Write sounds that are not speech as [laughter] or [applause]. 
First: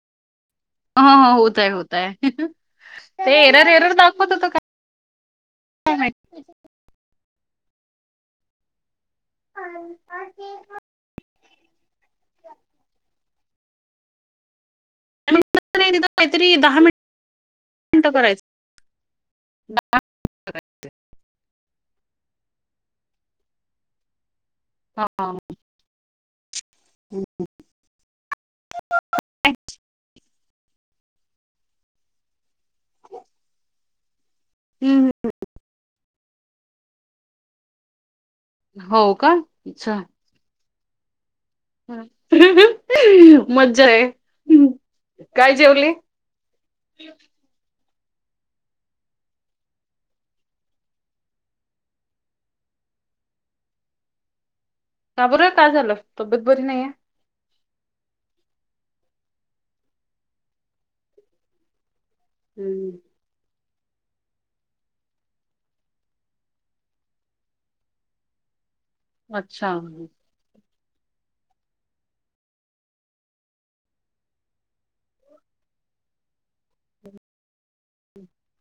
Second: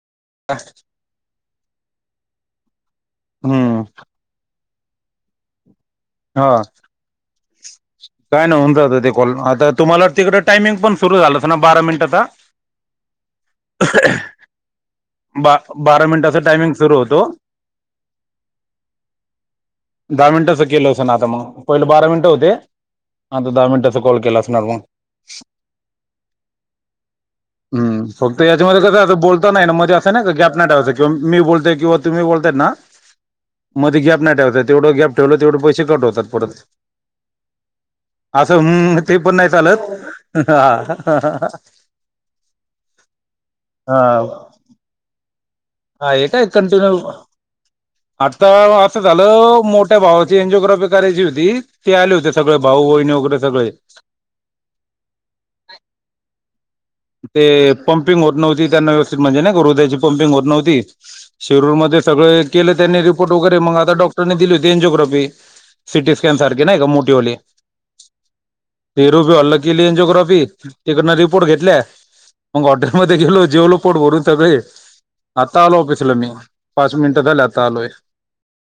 काय ह ह होतय होतय ते एरर हम्म एरर दाखवत होत काय. माहिती हो काय नाही होऊन जात ते. आता तुम्हाला तिकड टायमिंग पण सुरु झालं असेल ना बारा मिनटचा. [unintelligible] आणि बा नंतर नाही बारा तिथं मिनिटाचा काहीतरी टायमिंग दहा सुरू होतो. मिनिट करायचं [unintelligible] दहा मिनिटाचं करायचं. केलं असं ना आता? मग पहिलं बारा मिनटं होते. आता दहा मिनिटाचा कॉल केला असणार मग. हा हा. हम्, फक्त याच्यामध्ये कसं असं बोलता नाही ना, म्हणे असं नाही का गॅप नाही ठेवायचं. किंवा मी बोलतेय, किंवा तुम्ही बोलताय ना. मध्ये गॅप नाही ठेवायचं. तेवढं हम्म. गॅप ठेवलं तेवढे पैसे कट होतात परत. असं हम्म हम्म हो ते का पण नाही अच्छा चालत हा. मज्जा आहे. काय जेवली? हे काय कंटिन्यू. आता असं झालं, मोठ्या भावाची एनजिओग्राफी करायची होती. ते आले होते सगळे भाऊ, बहिणी वगैरे सगळे. का बरं काय झालं, तब्येत बरी नईये. ते पंपिंग होत नव्हती त्यांना व्यवस्थित म्हणजे ना, हृदयाची पंपिंग होत नव्हती शिरूरमध्ये सगळ केलं हम्म. त्यांनी रीप् फोटो वगैरे मंग आता डॉक्टरनी दिली होती. एंजिओग्राफी, सिटी स्कॅन सारखी नाई का, मोठीेवाली. ते रुपेव लं केली अच्छा एनजओग्राफी, तिकडनं रिपोर्ट घेतल्या मंग हॉटेलमध्ये गेलो. जेवलो पोट भरून सगळे. आता आलो, ऑफिसला मी पाच मिनटं झाली आता आलोय.